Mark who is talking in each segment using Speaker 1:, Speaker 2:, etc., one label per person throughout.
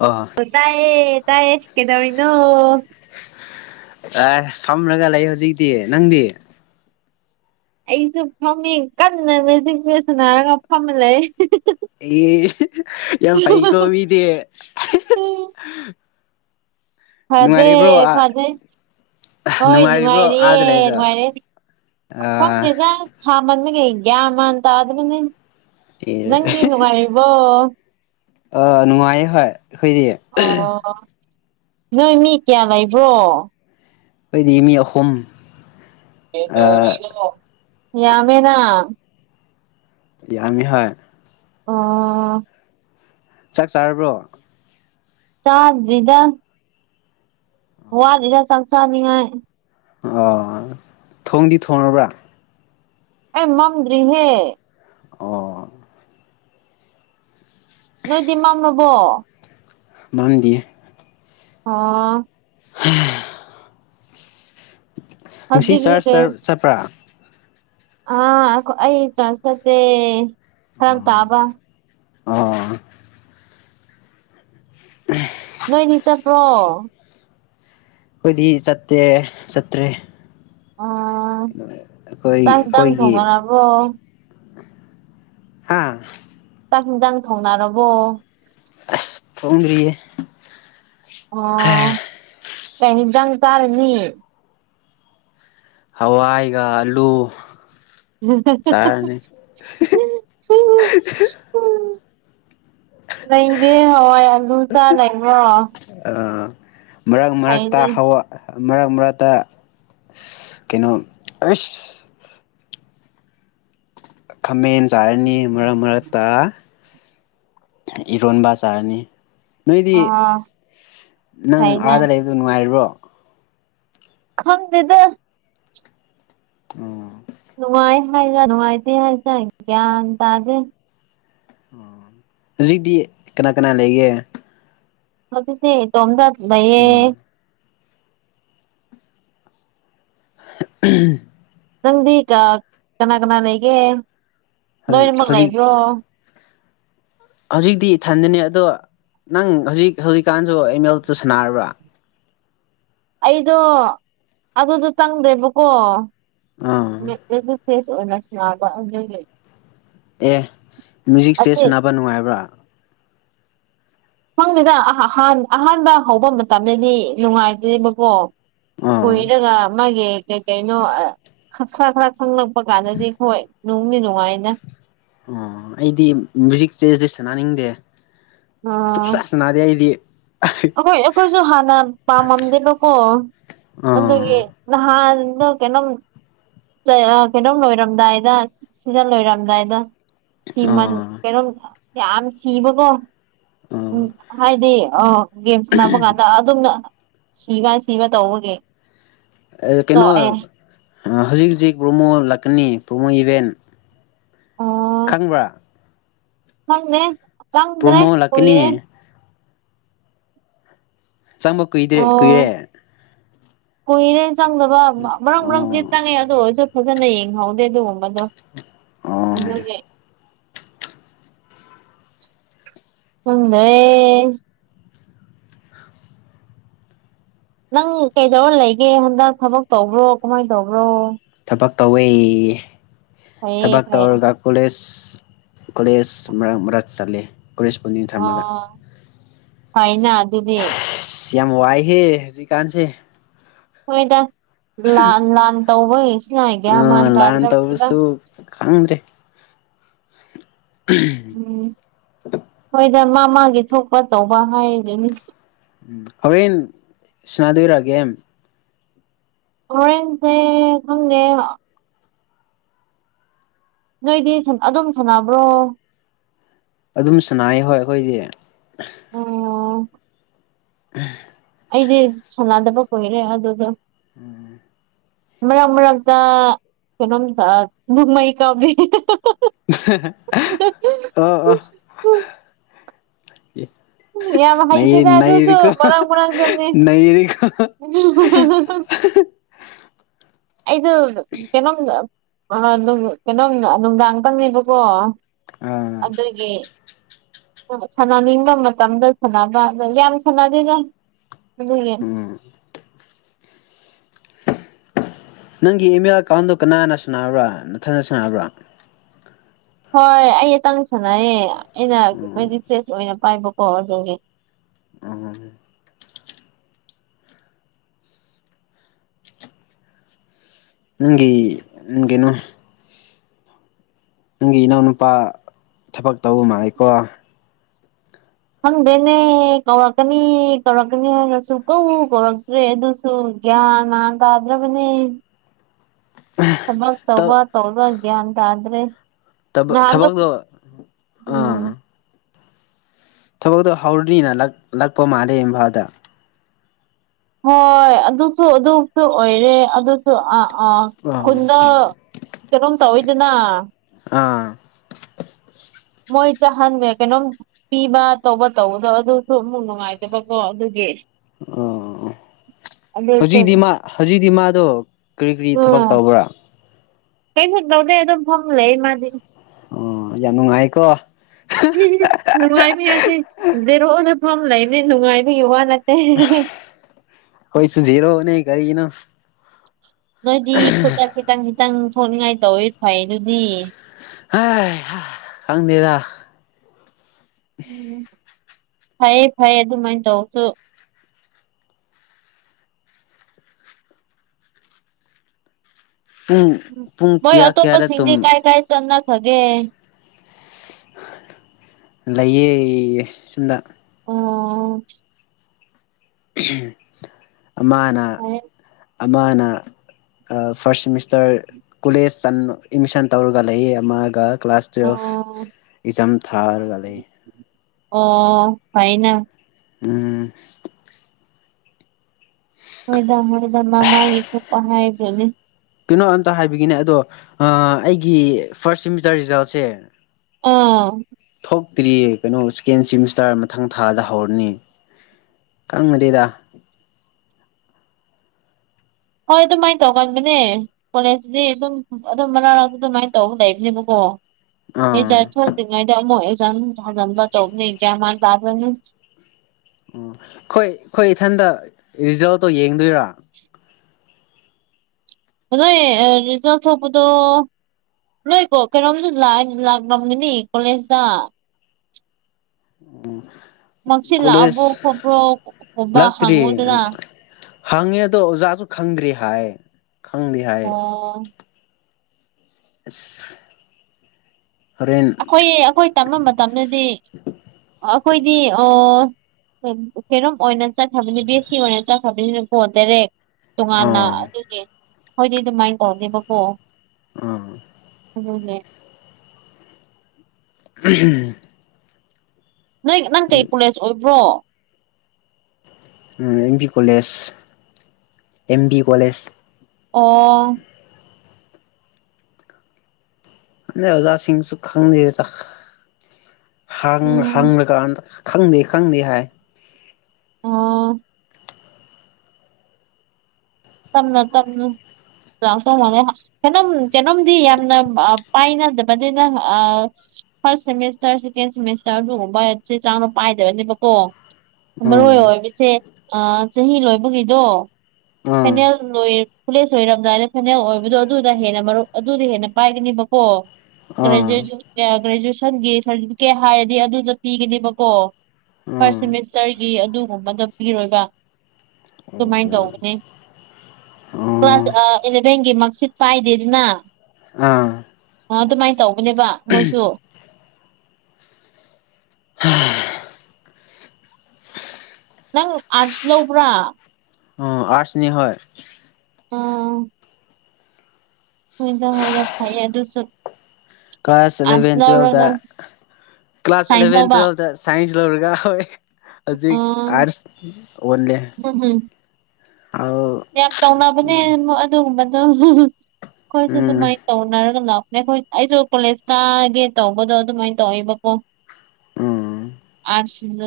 Speaker 1: ꯑꯥ
Speaker 2: ꯇꯥꯏꯌꯦ ꯇꯥꯏꯌꯦ ꯀꯩꯗꯧꯔꯤꯅꯣ
Speaker 1: ꯑꯦ ꯐꯝꯔꯒ ꯂꯩ ꯍꯧꯖꯤꯛꯇꯤ ꯅꯪꯗꯤ
Speaker 2: ꯑꯩꯁꯨ ꯐꯝꯃꯤ ꯀꯟꯅ ꯃꯦꯖꯤꯛꯆꯦꯆ ꯁꯥꯟꯅꯔꯒ ꯐꯝꯃ ꯂꯩ
Speaker 1: ꯑꯦ ꯌꯥꯝ ꯐꯩꯀꯣ ꯃꯤꯗꯤ [unintelligible]
Speaker 2: ꯐꯥꯗꯦ
Speaker 1: ꯅꯨꯡꯉꯥꯏꯔꯤꯕ꯭ꯔꯣ
Speaker 2: ꯐꯥꯗꯦ ꯍꯣꯏ
Speaker 1: ꯅꯨꯡꯉꯥꯏꯔꯤꯕ꯭ꯔꯣ
Speaker 2: ꯅꯨꯡꯉꯥꯏꯔꯦ
Speaker 1: ꯑꯥꯗ ꯂꯩꯕꯗꯣ
Speaker 2: ꯅꯨꯡꯉꯥꯏꯔꯦ
Speaker 1: ꯑꯥ
Speaker 2: ꯈꯪꯗꯦꯗ ꯁꯃꯥꯟꯕꯒꯤ ꯒꯌꯥꯟ ꯃꯥꯟ ꯇꯥꯗ꯭ꯔꯦꯅꯦ
Speaker 1: ꯑꯦ
Speaker 2: ꯅꯪꯗꯤ ꯅꯨꯡꯉꯥꯏꯔꯤꯕꯣ
Speaker 1: ꯑ ꯅꯨꯡꯉꯥꯏꯌꯦ ꯍꯣꯏ ꯑꯩꯈꯣꯏꯗꯤ ꯑꯩꯈꯣꯏꯗꯤ
Speaker 2: ꯑꯣ ꯅꯣꯏ ꯃꯤ ꯀꯌꯥ ꯂꯩꯕ꯭ꯔꯣ
Speaker 1: ꯑꯩꯈꯣꯏꯗꯤ ꯃꯤ ꯑꯍꯨꯝ
Speaker 2: ꯀꯩ
Speaker 1: ꯑꯥ
Speaker 2: ꯇꯧꯔꯤꯅꯣ ꯌꯥꯝꯃꯦꯅꯥ
Speaker 1: ꯌꯥꯝꯃꯤ ꯍꯣꯢ
Speaker 2: ꯑꯣ
Speaker 1: ꯆꯥꯛ ꯆꯥꯔꯕ꯭ꯔꯣ
Speaker 2: ꯆꯥꯗꯔꯤꯗ ꯋꯥꯗꯦꯗ ꯆꯥꯛ ꯆꯥꯅꯤꯡꯉꯥꯏ
Speaker 1: ꯑꯣ ꯊꯣꯡꯗꯤ ꯊꯣꯡꯉꯔꯕ꯭ꯔꯥ
Speaker 2: ꯑꯩ ꯃꯝꯗ꯭ꯔꯤꯍꯦ꯫
Speaker 1: ꯑꯣ꯫
Speaker 2: ꯅꯣꯏꯗꯤ ꯃꯝꯂꯕꯣ꯫
Speaker 1: ꯃꯝꯗꯤꯌꯦ꯫
Speaker 2: ꯑꯣ꯫
Speaker 1: ꯍꯌꯦ꯫ ꯉꯁꯤ
Speaker 2: ꯍꯧꯖꯤꯛꯇꯤ
Speaker 1: ꯆꯔ
Speaker 2: ꯀꯩ
Speaker 1: ꯆꯔ ꯆꯠꯄ꯭ꯔꯥ꯫
Speaker 2: ꯑꯥ ꯑꯩ ꯆꯥꯟꯁ ꯅꯠꯇꯦ ꯈꯔ ꯇꯥꯕ꯫
Speaker 1: ꯑꯣ
Speaker 2: ꯅꯣꯏꯅꯤ ꯆꯠꯄ꯭ꯔꯣ꯫
Speaker 1: ꯑꯩꯈꯣꯏꯗꯤ ꯆꯠꯇꯦ ꯆꯠꯇ꯭ꯔꯦ꯫ ꯑꯩꯈꯣꯏ
Speaker 2: ꯆꯥꯡ ꯍꯤꯟꯖꯥꯡ
Speaker 1: ꯑꯩꯈꯣꯏꯒꯤ
Speaker 2: ꯊꯣꯡꯅꯔꯕꯣ꯫
Speaker 1: ꯍꯥ
Speaker 2: ꯆꯥꯛ ꯏꯟꯖꯥꯡ ꯊꯣꯡꯅꯔꯕꯣ꯫
Speaker 1: ꯑꯁ ꯊꯣꯡꯗ꯭ꯔꯤꯌꯦ꯫ ꯍꯥ
Speaker 2: ꯑꯣ ꯀꯩ ꯍꯤꯟꯖꯥꯡ ꯆꯥꯔꯅꯤ꯫
Speaker 1: ꯍꯋꯥꯏꯒ ꯑꯜꯂꯨ
Speaker 2: [unintelligible] ꯎꯝ ꯅꯩꯔꯦ ꯍꯋꯥꯏ ꯑꯂꯨ ꯆꯥꯅꯕ꯭ꯔꯣ꯫
Speaker 1: ꯑꯥ ꯃꯔꯛ ꯃꯔꯛꯇ ꯍꯧ ꯃꯔꯛ ꯃꯔꯛꯇ ꯀꯩꯅꯣ ꯑꯁ ꯈꯥꯃꯦꯟ ꯆꯥꯔꯅꯤ ꯃꯔꯛ ꯃꯔꯛꯇ ꯏꯔꯣꯟꯕ ꯆꯥꯔꯅꯤ꯫ ꯅꯣꯏꯗꯤ
Speaker 2: ꯑꯥ
Speaker 1: ꯅꯪ
Speaker 2: ꯐꯩꯅꯦ
Speaker 1: ꯑꯥꯗ ꯂꯩꯕꯗ ꯅꯨꯡꯉꯥꯏꯔꯤꯕꯣ꯫
Speaker 2: ꯈꯪꯗꯦꯗ꯫
Speaker 1: ꯑꯣ꯫
Speaker 2: ꯅꯨꯡꯉꯥꯏ ꯍꯥꯏꯔ ꯅꯨꯡꯉꯥꯏꯇꯦ ꯍꯥꯏꯇꯥꯏ ꯒ꯭ꯌꯥꯟ ꯇꯥꯗꯦ꯫
Speaker 1: ꯑꯝ꯫ ꯍꯧꯖꯤꯛꯇꯤ ꯀꯅꯥ ꯀꯅꯥ ꯂꯩꯒꯦ꯫
Speaker 2: ꯑꯗꯨꯗꯤ ꯏꯇꯣꯝꯇ ꯂꯩꯌꯦ꯫
Speaker 1: ꯎꯝ ꯎꯝ꯫
Speaker 2: ꯅꯪꯗꯤ ꯀꯥ ꯀꯅꯥ ꯀꯅꯥ ꯂꯩꯒꯦ ꯅꯣꯏꯅꯤꯃꯛ
Speaker 1: ꯍꯧꯖꯤꯛ
Speaker 2: ꯂꯩꯕ꯭ꯔꯣ꯫
Speaker 1: ꯍꯧꯖꯤꯛꯇꯤ ꯏꯊꯟꯗꯅꯦ ꯑꯗꯣ ꯅꯪ ꯍꯧꯖꯤꯛ ꯍꯧꯖꯤꯛꯀꯥꯟꯁꯨ ꯑꯦꯝꯃꯦꯜꯇꯣ ꯁꯥꯟꯅꯔꯤꯕ꯭ꯔꯥ꯫
Speaker 2: ꯑꯩꯗꯣ ꯑꯗꯨꯗꯣ ꯆꯪꯗ꯭ꯔꯦꯕꯀꯣ꯫
Speaker 1: ꯑꯥ꯫
Speaker 2: ꯁꯤꯗꯩꯗꯤ ꯆꯦꯁ ꯑꯣꯏꯅ ꯁꯥꯟꯅꯕ ꯑꯗꯨꯒꯤ꯫
Speaker 1: ꯑꯦ ꯃ꯭ꯌꯨꯖꯤꯛꯁꯦ
Speaker 2: ꯑꯁꯤ
Speaker 1: ꯁꯥꯟꯅꯕ ꯅꯨꯡꯉꯥꯏꯕ꯭ꯔꯥ꯫
Speaker 2: ꯈꯪꯗꯦꯗꯥ ꯑꯍꯥꯟꯕ ꯑꯍꯥꯟꯕ ꯍꯧꯕ ꯃꯇꯝꯗꯗꯤ ꯅꯨꯡꯉꯥꯏꯇꯦꯕꯀꯣ꯫
Speaker 1: ꯑꯥ
Speaker 2: ꯀꯨꯏꯔꯒ ꯃꯥꯒꯤ ꯀꯩ ꯀꯩꯅꯣ꯫ ꯈꯔ ꯈꯔ ꯈꯪꯂꯛꯄ ꯀꯥꯟꯗꯗꯤ ꯍꯣꯏ ꯅꯨꯡꯗꯤ ꯅꯨꯡꯉꯥꯏꯅ꯫
Speaker 1: ꯑꯣ ꯑꯩꯗꯤ ꯃ꯭ꯌꯨꯖꯤꯛ ꯆꯦꯁꯦ ꯁꯥꯟꯅꯅꯤꯡꯗꯦ
Speaker 2: ꯑꯥ
Speaker 1: ꯁꯨꯡꯁꯥꯟ ꯁꯥꯟꯅꯗꯦ ꯑꯩꯗꯤ꯫
Speaker 2: ꯑꯩꯈꯣꯏ ꯑꯩꯈꯣꯏꯁꯨ ꯍꯥꯟꯅ ꯄꯥꯝꯃꯝꯗꯦꯕꯀꯣ ꯑꯗꯨꯒꯤ꯫
Speaker 1: ꯑꯥ
Speaker 2: ꯅꯍꯥꯟ ꯗꯣ ꯀꯩꯅꯣꯝ꯫ ꯀꯩꯅꯣꯝ ꯂꯣꯏꯔꯝꯗꯥꯏꯗ ꯁꯤꯅ ꯂꯣꯏꯔꯝꯗꯥꯏꯗ꯫ ꯁꯤꯃꯟ
Speaker 1: ꯑꯥ
Speaker 2: ꯀꯩꯅꯣꯝ ꯌꯥꯝ ꯁꯤꯕꯀꯣ꯫ ꯎꯝ
Speaker 1: ꯑꯥ
Speaker 2: ꯍꯥꯏꯗꯤ ꯑ ꯒꯦꯝꯁ ꯁꯥꯟꯅꯕ ꯀꯥꯟꯗ ꯑꯗꯨꯝꯅ꯫ ꯁꯤꯕ ꯁꯤꯕ ꯇꯧꯕꯒꯦ꯫
Speaker 1: ꯀꯩꯅꯣ ꯍꯧꯖꯤꯛ ꯍꯧꯖꯤꯛ ꯄ꯭ꯔꯣꯃꯣ ꯂꯥꯛꯀꯅꯤ ꯄ꯭ꯔꯣꯃꯣ ꯏꯚꯦꯟ꯫
Speaker 2: ꯑꯣ
Speaker 1: ꯈꯪꯕ꯭ꯔꯥ꯫
Speaker 2: ꯈꯪꯗꯦ ꯆꯪꯗ꯭ꯔꯦ
Speaker 1: ꯄ꯭ꯔꯣꯃꯣ ꯂꯥꯛꯀꯅꯤ
Speaker 2: ꯀꯨꯏꯔꯦ꯫
Speaker 1: ꯆꯪꯕ ꯀꯨꯏꯗ꯭ꯔꯦ ꯀꯨꯏꯔꯦ꯫
Speaker 2: ꯑꯣ ꯀꯨꯏꯔꯦ ꯆꯪꯗꯕ ꯃꯔꯛ ꯃꯔꯛꯇꯤ
Speaker 1: ꯑꯣ
Speaker 2: ꯆꯪꯉꯦ ꯑꯗꯨ ꯑꯣꯏꯁꯨ ꯐꯖꯅ ꯌꯦꯡꯍꯧꯗꯦ ꯑꯗꯨꯒꯨꯝꯕꯗꯣ
Speaker 1: ꯑꯣ
Speaker 2: [unintelligible] ꯈꯪꯗꯦ ꯅꯪ ꯀꯩꯗꯧꯔ ꯂꯩꯒꯦ ꯍꯟꯗꯛ ꯊꯕꯛ ꯇꯧꯕ꯭ꯔꯣ ꯀꯃꯥꯏ ꯇꯧꯕ꯭ꯔꯣ
Speaker 1: ꯊꯕꯛ ꯇꯧꯋꯦ
Speaker 2: ꯐꯩꯌꯦ
Speaker 1: ꯊꯕꯛ
Speaker 2: ꯐꯩꯌꯦ
Speaker 1: ꯇꯧꯔꯒ ꯀꯣꯂꯦꯖ ꯀꯣꯂꯦꯖ ꯃꯔꯛ ꯃꯔꯛ ꯆꯠꯂꯦ ꯀꯣꯔꯦꯁꯄꯣꯟꯗꯤꯡ ꯊꯝꯃꯒ
Speaker 2: ꯑꯣ ꯐꯩꯅ ꯑꯗꯨꯗꯤ
Speaker 1: ꯑꯁ ꯌꯥꯝ ꯋꯥꯏꯍꯦ ꯍꯧꯖꯤꯛꯀꯥꯟꯁꯦ꯫
Speaker 2: ꯍꯣꯏꯗ ꯂꯥꯟ ꯂꯥꯟ ꯇꯧꯕꯁꯤꯅ ꯒ꯭ꯌꯥꯟ ꯃꯥꯟ ꯇꯥꯗ꯭ꯔꯦꯗ꯫
Speaker 1: ꯈꯪꯗꯦ꯫
Speaker 2: ꯎꯝ ꯍꯣꯏꯗ ꯃꯥ ꯃꯥꯒꯤ ꯊꯣꯛꯄ ꯇꯧꯕ ꯍꯥꯏꯗꯨꯅꯤ꯫
Speaker 1: ꯍꯣꯔꯦꯟ ꯁꯥꯟꯅꯗꯣꯏꯔ ꯒꯦꯝ꯫
Speaker 2: ꯍꯣꯔꯦꯟꯖꯦ ꯈꯪꯗꯦ꯫ ꯅꯣꯏꯗꯤ ꯑꯗꯨꯝ ꯁꯥꯟꯅꯕ꯭ꯔꯣ꯫
Speaker 1: ꯑꯗꯨꯝ ꯁꯅꯥꯏ ꯍꯣꯏ ꯑꯩꯈꯣꯏꯗꯤ꯫
Speaker 2: ꯑꯣ꯫
Speaker 1: [unintelligible]
Speaker 2: ꯑꯩꯗꯤ ꯁꯥꯟꯅꯗꯕ ꯀꯨꯏꯔꯦ ꯑꯗꯨꯗ
Speaker 1: ꯎꯝ
Speaker 2: ꯃꯔꯛ ꯃꯔꯛꯇ ꯄꯨꯅꯨꯝ ꯗꯨꯃꯏ ꯀꯥꯕꯤ [unintelligible]
Speaker 1: ꯑ ꯑ [unintelligible]
Speaker 2: ꯌꯥꯝ
Speaker 1: ꯅꯩꯌꯦ
Speaker 2: ꯍꯩꯇꯦꯗ ꯑꯗꯨꯁꯨ
Speaker 1: ꯅꯩꯔꯤꯀꯣ ꯅꯩꯔꯤꯀꯣ
Speaker 2: ꯎ [unintelligible] ꯑꯩꯁꯨ ꯀꯩꯅꯣꯝ ꯀꯩꯅꯣꯝ ꯅꯨꯡꯗꯥꯡꯇꯪꯅꯦꯕꯀꯣ
Speaker 1: ꯑꯥ
Speaker 2: ꯑꯗꯨꯒꯤ ꯁꯥꯟꯅꯅꯤꯡꯕ ꯃꯇꯝꯗ ꯁꯥꯟꯅꯕ ꯌꯥꯝ ꯁꯥꯟꯅꯗꯦꯗ ꯑꯗꯨꯦ꯫ [unintelligible]
Speaker 1: ꯎꯝ ꯅꯪꯒꯤ ꯏꯃꯦꯜ ꯑꯦꯀꯥꯎꯟꯗꯣ ꯀꯅꯥꯅ ꯁꯨꯅꯔꯕ꯭ꯔꯥ ꯅꯊꯟꯅ ꯁꯥꯟꯅꯕ꯭ꯔꯥ
Speaker 2: ꯍꯣꯏ ꯑꯩꯇꯪ ꯁꯥꯟꯅꯩꯌꯦ ꯑꯩꯅ
Speaker 1: ꯎꯝ
Speaker 2: ꯑꯩꯗꯤ ꯆꯦꯁ ꯑꯣꯏꯅ ꯄꯥꯏꯕꯀꯣ ꯑꯗꯨꯒꯤ
Speaker 1: ꯎꯝ ꯅꯪꯒꯤ ꯎꯝ ꯒꯩꯅꯣ ꯅꯪꯒꯤ ꯏꯅꯥꯎꯅꯨꯄꯥ ꯊꯕꯛ ꯇꯧꯕ ꯃꯥꯜꯂꯤꯀꯣ
Speaker 2: ꯈꯪꯗꯦꯅꯦ ꯀꯧꯔꯛꯀꯅꯤ ꯀꯧꯔꯛꯀꯅꯤ ꯍꯥꯏꯅ ꯁꯨꯡꯀꯧ ꯀꯧꯔꯛꯇ꯭ꯔꯦ ꯑꯗꯨꯁꯨ ꯁꯨꯒꯤꯌꯥꯟ ꯃꯥꯟꯇꯗ꯭ꯔꯕꯅꯦ ꯊꯕꯛ
Speaker 1: ꯇ
Speaker 2: ꯇꯧꯕ ꯇꯧꯕ ꯒꯤꯌꯥꯟꯇꯗ꯭ꯔꯦ
Speaker 1: ꯊꯕꯛ
Speaker 2: ꯅꯍꯥꯟꯗ
Speaker 1: ꯊꯕꯛꯇꯣ
Speaker 2: ꯎꯝ
Speaker 1: ꯑꯥ ꯊꯕꯛꯇꯣ ꯍꯧꯔꯅꯤꯅ ꯂꯛ ꯂꯛꯄ ꯃꯥꯜꯂꯦ ꯏꯝꯐꯥꯜꯗ
Speaker 2: ꯍꯣꯏ ꯑꯗꯨꯁꯨ ꯑꯗꯨꯁꯨ ꯑꯣꯏꯔꯦ ꯑꯗꯨꯁꯨ ꯑ
Speaker 1: ꯑꯥ
Speaker 2: ꯈꯨꯟꯗ ꯀꯩꯅꯣꯝ ꯇꯧꯏꯗꯅ
Speaker 1: ꯑꯥ
Speaker 2: ꯃꯣꯏ ꯆꯍꯥꯟꯗꯦ ꯀꯩꯅꯣꯝ ꯄꯤꯕ ꯇꯧꯕ ꯇꯧꯕꯗꯣ ꯑꯗꯨꯁꯨ ꯑꯃꯨꯛ ꯅꯨꯡꯉꯥꯏꯇꯕꯀꯣ ꯑꯗꯨꯒꯤ
Speaker 1: ꯑꯣ
Speaker 2: ꯑꯗꯨꯁꯨ
Speaker 1: ꯍꯧꯖꯤꯛꯇꯤ ꯃꯥ ꯍꯧꯖꯤꯛꯇꯤ ꯃꯥꯗꯣ ꯀꯔꯤ ꯀꯔꯤ ꯊꯕꯛ ꯇꯧꯕ꯭ꯔꯥ
Speaker 2: ꯀꯩꯝꯁꯨ ꯇꯧꯗꯩ ꯑꯗꯨꯝ ꯐꯝ ꯂꯩꯌꯦ ꯃꯥꯗꯤ
Speaker 1: ꯑꯣ ꯌꯥꯝ ꯅꯨꯡꯉꯥꯏꯀꯣ
Speaker 2: ꯅꯨꯡꯉꯥꯏꯕ ꯌꯥꯗꯦ ꯖꯦꯔꯣꯛꯅꯐꯝꯝ ꯂꯩꯕꯅꯤ ꯅꯨꯡꯉꯥꯏꯕꯒꯤ ꯋꯥ ꯅꯠꯇꯦ
Speaker 1: ꯑꯈꯣꯏꯁꯨꯨ ꯖꯤꯔꯣꯅꯤ ꯀꯔꯤꯅꯣ
Speaker 2: ꯅꯣꯏꯗꯤ ꯈꯨꯠꯇ ꯈꯤꯇꯪ ꯈꯤꯇꯪ ꯊꯣꯛꯅꯤꯡꯉꯥꯏ ꯇꯧꯋꯤ ꯐꯩ ꯑꯗꯨꯗꯤ
Speaker 1: ꯍꯩ ꯍꯥ ꯈꯪꯗꯦꯗ
Speaker 2: ꯎꯝ ꯐꯩꯌꯦ ꯐꯩꯌꯦ ꯑꯗꯨꯃꯥꯏꯅ ꯇꯧꯔꯁꯨ
Speaker 1: ꯄꯨꯡ
Speaker 2: ꯎꯝ
Speaker 1: ꯄꯨꯡ
Speaker 2: ꯃꯣꯏ
Speaker 1: ꯀꯌꯥ
Speaker 2: ꯑꯇꯣꯞꯄ
Speaker 1: ꯀꯌꯥꯗ
Speaker 2: ꯁꯤꯡꯗꯤ
Speaker 1: ꯇꯨꯝ
Speaker 2: ꯀꯥꯏ ꯀꯥꯏ ꯆꯠꯅꯥ ꯈꯔꯒꯦ
Speaker 1: ꯂꯩꯌꯦ ꯁꯨꯟꯗ
Speaker 2: ꯑꯣ
Speaker 1: ꯑꯃꯅ
Speaker 2: ꯐꯔꯦ
Speaker 1: ꯑꯃꯅ ꯑꯥ ꯐꯥꯔꯁ ꯁꯤꯃꯤꯁꯇꯔ ꯀꯣꯂꯦꯖ ꯆꯟ ꯑꯦꯠꯃꯤꯁꯟ ꯇꯧꯔꯒ ꯂꯩꯌꯦ ꯑꯃꯒ ꯀ꯭ꯂꯥꯁ ꯇ꯭ꯋꯦꯜꯐ
Speaker 2: ꯑꯣ
Speaker 1: ꯑꯦꯛꯖꯥꯝ ꯊꯥꯔꯒ ꯂꯩꯌꯦ
Speaker 2: ꯑꯣ ꯐꯩꯏꯅ
Speaker 1: ꯎꯝ
Speaker 2: ꯍꯣꯏꯗ ꯍꯣꯏꯗ ꯃꯥꯏ ꯃꯥꯏ ꯊꯣꯛꯄ ꯍꯥꯏꯈ꯭ꯔꯦꯅꯦ
Speaker 1: ꯀꯩꯅꯣ ꯑꯝꯇ ꯍꯥꯏꯕꯒꯤꯅꯦ ꯑꯗꯣ ꯑꯥ ꯑꯩꯒꯤ ꯐꯥꯔꯁ ꯁꯦꯃꯤꯁꯇꯔ ꯔꯤꯖꯜꯁꯦ
Speaker 2: ꯑꯥ
Speaker 1: ꯊꯣꯛꯇ꯭ꯔꯤꯌꯦ ꯀꯩꯅꯣ ꯁꯦꯀꯦꯟ ꯁꯤꯃꯤꯁꯇꯥꯔ ꯃꯊꯪ ꯊꯥꯗ ꯍꯧꯔꯅꯤ ꯀꯪꯅꯗꯦꯗ
Speaker 2: ꯍꯣꯏ ꯑꯗꯨꯃꯥꯏ ꯇꯧꯒꯟꯕꯅꯦ ꯀꯣꯂꯦꯖꯇꯗꯤ ꯑꯗꯨꯝ ꯑꯗꯨꯝ ꯃꯔꯥ ꯃꯔꯥꯛꯛꯇ ꯑꯗꯨꯃꯥꯏꯅ ꯇꯧꯔ ꯂꯩꯕꯅꯦꯕꯀꯣ
Speaker 1: ꯑꯥ
Speaker 2: ꯔꯤꯖꯜ
Speaker 1: ꯑꯣ
Speaker 2: ꯊꯣꯛꯇꯔꯤꯉꯩꯗ ꯑꯃꯨꯛ ꯑꯦꯛꯖꯥꯝ ꯊꯥꯡꯖꯤꯟꯕ ꯇꯧꯕꯅꯦ ꯑꯦꯛꯖꯥ ꯃꯦꯟ [unintelligible]
Speaker 1: ꯑꯣ ꯈꯣꯏ ꯑꯩꯈꯣꯏ ꯏꯊꯟꯗ ꯔꯤꯖꯜꯇꯣ ꯌꯦꯡꯗꯣꯏꯔꯥ
Speaker 2: [unintelligible] ꯔꯤꯖꯜ ꯊꯣꯛꯄꯗꯣ ꯅꯣꯏꯀꯣ ꯀꯩꯅꯣꯝꯗ ꯂꯥꯛ ꯂꯥꯛꯂꯝꯒꯅꯤ ꯀꯣꯂꯦꯖꯇ
Speaker 1: ꯎꯝ
Speaker 2: ꯃꯥꯔꯛꯁꯤꯠ
Speaker 1: ꯀꯣꯂꯦꯖ
Speaker 2: ꯂꯥꯛꯑꯕꯣ ꯈꯣꯠꯄ꯭ꯔꯣ ꯒꯨꯝꯕ
Speaker 1: ꯂꯥꯛꯇꯔꯤ
Speaker 2: ꯍꯪꯉꯨꯗꯅ
Speaker 1: ꯍꯪꯉꯦ ꯑꯗꯣ ꯑꯣꯖꯥꯁꯨ ꯈꯪꯗ꯭ꯔꯤ ꯍꯥꯏ ꯈꯪꯗ꯭ꯔꯤ ꯍꯥꯏ
Speaker 2: ꯑꯣ
Speaker 1: ꯏꯁ ꯍꯣꯔꯦꯟ
Speaker 2: ꯑꯩꯈꯣꯏ ꯑꯩꯈꯣꯏ ꯇꯝꯕ ꯃꯇꯝꯗꯗꯤ ꯑꯩꯈꯣꯏꯗꯤ ꯑꯣ ꯀꯦꯔꯝ ꯑꯣꯏꯅ ꯆꯠꯈ꯭ꯔꯕꯅꯤ ꯕꯦꯁꯤ ꯑꯣꯏꯅ ꯆꯠꯈ꯭ꯔꯕꯅꯤꯅꯀꯣ ꯗꯥꯏꯔꯦꯛ ꯇꯣꯉꯥꯟꯅ
Speaker 1: ꯑꯥ
Speaker 2: ꯑꯗꯨꯒꯤ ꯍꯣꯏꯗꯤ ꯑꯗꯨꯃꯥꯏꯅ ꯇꯧꯗꯦꯕꯀꯣ
Speaker 1: ꯑꯥ
Speaker 2: ꯑꯗꯨꯒꯤ
Speaker 1: ꯎꯝ ꯍꯝ
Speaker 2: ꯅꯣꯏ ꯅꯪ ꯀꯩ ꯀꯣꯂꯦꯖ ꯑꯣꯏꯕ꯭ꯔꯣ
Speaker 1: ꯎꯝ M P college M B college
Speaker 2: ꯑꯣ
Speaker 1: [unintelligible] ꯑꯦꯖꯥꯁꯤꯡꯁꯨ ꯈꯪꯗꯦꯗ ꯍꯪ
Speaker 2: ꯎꯝ
Speaker 1: ꯍꯪꯔꯀꯥꯟꯗ ꯈꯪꯗꯦ ꯈꯪꯗꯦ ꯍꯥꯏ
Speaker 2: ꯑꯣ ꯇꯞꯅꯨ ꯇꯞꯅꯨ ꯀꯥꯜꯁꯅꯋꯥꯡꯉꯦ ꯍꯥ ꯀꯩꯅꯣꯝ ꯀꯩꯅꯣꯝꯗꯤ ꯌꯥꯝꯅ ꯄꯥꯏꯅꯗꯕꯅꯤꯅ ꯑꯥ ꯐꯥꯔꯁ ꯁꯦꯃꯦꯁꯇꯔ ꯁꯦꯀꯦꯟ ꯁꯦꯃꯦꯁꯇꯔ ꯑꯗꯨꯒꯨꯝꯕ ꯆꯦ ꯆꯥꯡꯅ ꯄꯥꯏꯗꯕꯅꯦꯕꯀꯣ
Speaker 1: ꯎꯝ
Speaker 2: ꯃꯔꯣꯏ ꯑꯣꯏꯕꯁꯦ ꯑꯥ ꯆꯍꯤ ꯂꯣꯏꯕꯒꯤꯗꯣ
Speaker 1: ꯎꯝ
Speaker 2: ꯐꯥꯏꯅꯦꯜ ꯀꯣꯂꯦꯖ ꯑꯣꯏꯔꯝꯗꯥꯏꯅ ꯐꯥꯏꯅꯦꯜ ꯑꯣꯏꯕꯗꯣ ꯑꯗꯨꯗ ꯍꯦꯟꯅ ꯃꯔꯨꯞ ꯑꯗꯨꯗ ꯍꯦꯟꯅ ꯄꯥꯏꯒꯅꯦꯕꯀꯣ
Speaker 1: ꯑꯥ
Speaker 2: ꯒ꯭ꯔꯦꯖ ꯒ꯭ꯔꯦꯖꯨꯑꯦꯁꯟꯒꯤ ꯁꯥꯔꯇꯤꯐꯤꯀꯦꯠ ꯍꯥꯏꯔꯗꯤ ꯑꯗꯨꯗ ꯄꯤꯒꯅꯦꯕꯀꯣ
Speaker 1: ꯎꯝ
Speaker 2: ꯐꯥꯔꯁ ꯁꯦꯃꯦꯁꯇꯔꯒꯤ ꯑꯗꯨꯒꯨꯝꯕꯗ ꯄꯤꯔꯣꯏꯕ ꯑꯗꯨꯃꯥꯏꯅ ꯇꯧꯕꯅꯦ
Speaker 1: ꯑꯣ
Speaker 2: ꯀ꯭ꯂꯥꯁ ꯏꯂꯚꯦꯟꯒꯤ ꯃꯛꯁꯤꯠ ꯄꯥꯏꯗꯦꯗꯅ
Speaker 1: ꯑꯥ
Speaker 2: ꯑꯣ ꯑꯗꯨꯃꯥꯏꯅ ꯇꯧꯕꯅꯦꯕ ꯃꯣꯏꯁꯨ ꯅꯪ ꯑꯥꯔꯠꯁ ꯂꯧꯕ꯭ꯔꯥ
Speaker 1: ꯎ ꯑꯔꯠꯁꯅꯤ ꯍ
Speaker 2: ꯑ ꯍꯗ ꯍꯣꯏꯗ ꯐꯌꯦ ꯑꯗꯨꯁꯨ
Speaker 1: ꯀ꯭ꯂꯥꯁ
Speaker 2: ꯑꯥꯔꯠꯁ
Speaker 1: ꯑꯦꯂꯚꯦꯟ ꯇꯨꯋꯜꯕꯇ
Speaker 2: ꯂꯧꯔꯒ
Speaker 1: ꯀ꯭ꯂꯥꯁ
Speaker 2: ꯁꯥꯏꯟꯁ
Speaker 1: ꯑꯦꯂꯚꯦꯟ
Speaker 2: ꯂꯧꯕ
Speaker 1: ꯇꯨꯋꯜ ꯁꯥꯏꯟꯁ ꯂꯧꯔꯒ ꯍꯣꯏ ꯍꯧꯖꯤꯛ ꯑꯥꯔꯠꯁ ꯑꯣꯟꯂꯦ
Speaker 2: ꯎꯝꯝ ꯌꯥꯝ ꯇꯧꯅꯕꯅꯦ
Speaker 1: ꯎꯝ
Speaker 2: ꯑꯗꯨꯒꯨꯝꯕꯗꯣ ꯀ
Speaker 1: ꯎꯝ
Speaker 2: ꯃꯥꯏ ꯇꯧꯅꯔꯒ ꯂꯥꯛꯅꯦ ꯍꯈꯣꯏ ꯑꯩꯁꯨ ꯀꯣꯂꯦꯖ ꯇꯥꯒꯦ ꯇꯧꯕꯗꯣ ꯑꯗꯨꯃꯥꯏꯅ ꯇꯧꯋꯦꯕꯀꯣ
Speaker 1: ꯎꯝ
Speaker 2: ꯑꯔꯠꯁ ꯅ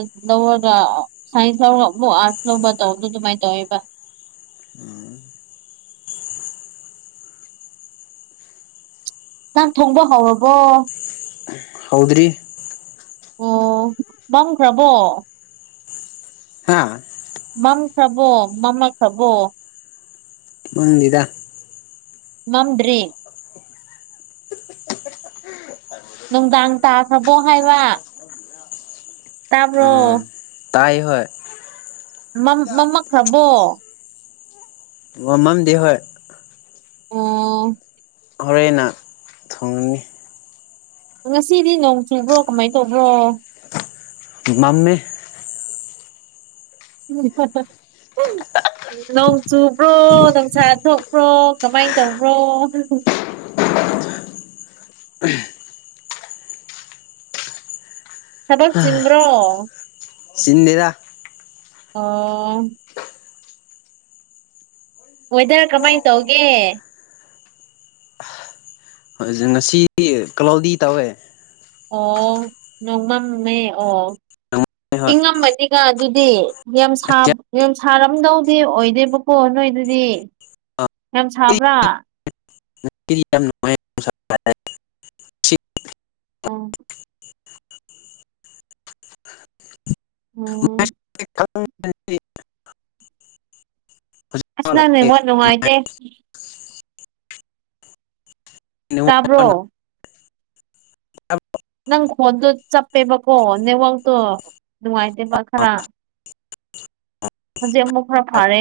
Speaker 2: ꯁꯥꯏꯟꯁꯠꯁ ꯂꯧꯕ ꯇꯧꯕꯗꯣ ꯑꯗꯨꯃꯥꯏꯅ ꯇꯧꯋꯦꯕ
Speaker 1: ꯎꯝ
Speaker 2: ꯅꯍꯥꯟ ꯊꯣꯡꯕ ꯍꯧꯥꯎꯔꯕꯣ
Speaker 1: ꯍꯥꯎꯗ꯭ꯔꯤ
Speaker 2: ꯑꯣ ꯈ꯭ꯔꯥꯕꯣ
Speaker 1: ꯍꯥꯥ
Speaker 2: ꯃꯝ ꯁꯕꯣ ꯃꯃꯥ ꯁꯕꯣ
Speaker 1: ꯪꯅꯤꯗ
Speaker 2: ꯃꯝꯗ꯭ꯔꯤ ꯅꯨꯡꯗꯥꯡ ꯇꯥꯈ꯭ꯔꯕꯣ ꯍꯥꯏꯕ ꯇꯕꯣ
Speaker 1: ꯎꯝ ꯇꯥꯏ ꯍ
Speaker 2: ꯃꯝꯃꯛꯈ꯭ꯔꯕꯣ
Speaker 1: ꯑꯣꯃꯝꯗꯤ ꯍꯣꯏ
Speaker 2: ꯑꯣ
Speaker 1: ꯍꯣꯔꯦꯟꯟꯅ ꯊꯣꯡꯉꯅꯤ
Speaker 2: ꯉꯁꯤꯗꯤ ꯅꯣꯡ ꯆꯨꯕ꯭ꯔꯣ ꯀꯃꯥꯏꯅ ꯇꯧꯕ꯭ꯔꯣ
Speaker 1: ꯃꯝꯃꯦ
Speaker 2: ꯎꯝ ꯐ ꯅꯣꯡ ꯆꯨꯕ꯭ꯔꯣ ꯅꯧꯁꯥ ꯊꯣꯛꯄ꯭ꯔꯣ ꯀꯃꯥꯏꯅ ꯇꯧꯕ꯭ꯔꯣ ꯈꯗꯞ ꯆꯤꯟꯕ꯭ꯔꯣ
Speaker 1: ꯁꯤꯁꯤꯡꯟꯅꯤꯔ
Speaker 2: ꯑꯣ ꯋꯦꯗꯔ ꯀꯃꯥꯏꯅ ꯇꯧꯒꯦ
Speaker 1: ꯍꯣꯏ ꯉꯁꯤꯗꯤ ꯀꯂꯥꯎꯗꯤ ꯇꯧꯋꯦ
Speaker 2: ꯑꯣ ꯅꯣꯡꯃꯃꯦ ꯑꯣ
Speaker 1: ꯍꯣꯏ
Speaker 2: ꯏꯪꯉꯝꯃꯅꯤꯒ ꯑꯗꯨꯗꯤ ꯌꯥꯝ ꯌꯥꯝ ꯁꯥꯔꯝꯗꯧꯗꯤ ꯑꯣꯏꯗꯣꯏꯕ ꯍꯣ ꯅꯣꯏ ꯑꯗꯨꯗꯤ ꯌꯥꯝ ꯁꯥꯕ꯭ꯔꯥ
Speaker 1: ꯌꯥꯝ ꯅꯨꯡꯉꯥꯏ
Speaker 2: ꯑꯣ ꯎꯝ
Speaker 1: ꯃ
Speaker 2: ꯑꯁ
Speaker 1: ꯍꯧꯖꯤꯛ
Speaker 2: ꯅꯪꯅꯦꯉꯣꯟꯅꯨꯡꯉꯥꯏꯇꯦ ꯇꯥꯕ꯭ꯔꯣ ꯅꯪ ꯈꯣꯟꯗꯣ ꯆꯞꯄꯦꯕꯀꯣ ꯅꯦꯠꯋꯥꯛꯛꯇꯣ ꯅꯨꯡꯉꯥꯏꯇꯦꯕ ꯈꯔ ꯍꯧꯖꯤꯛ ꯑꯃꯨꯛ ꯈꯔ ꯐꯥꯔꯦ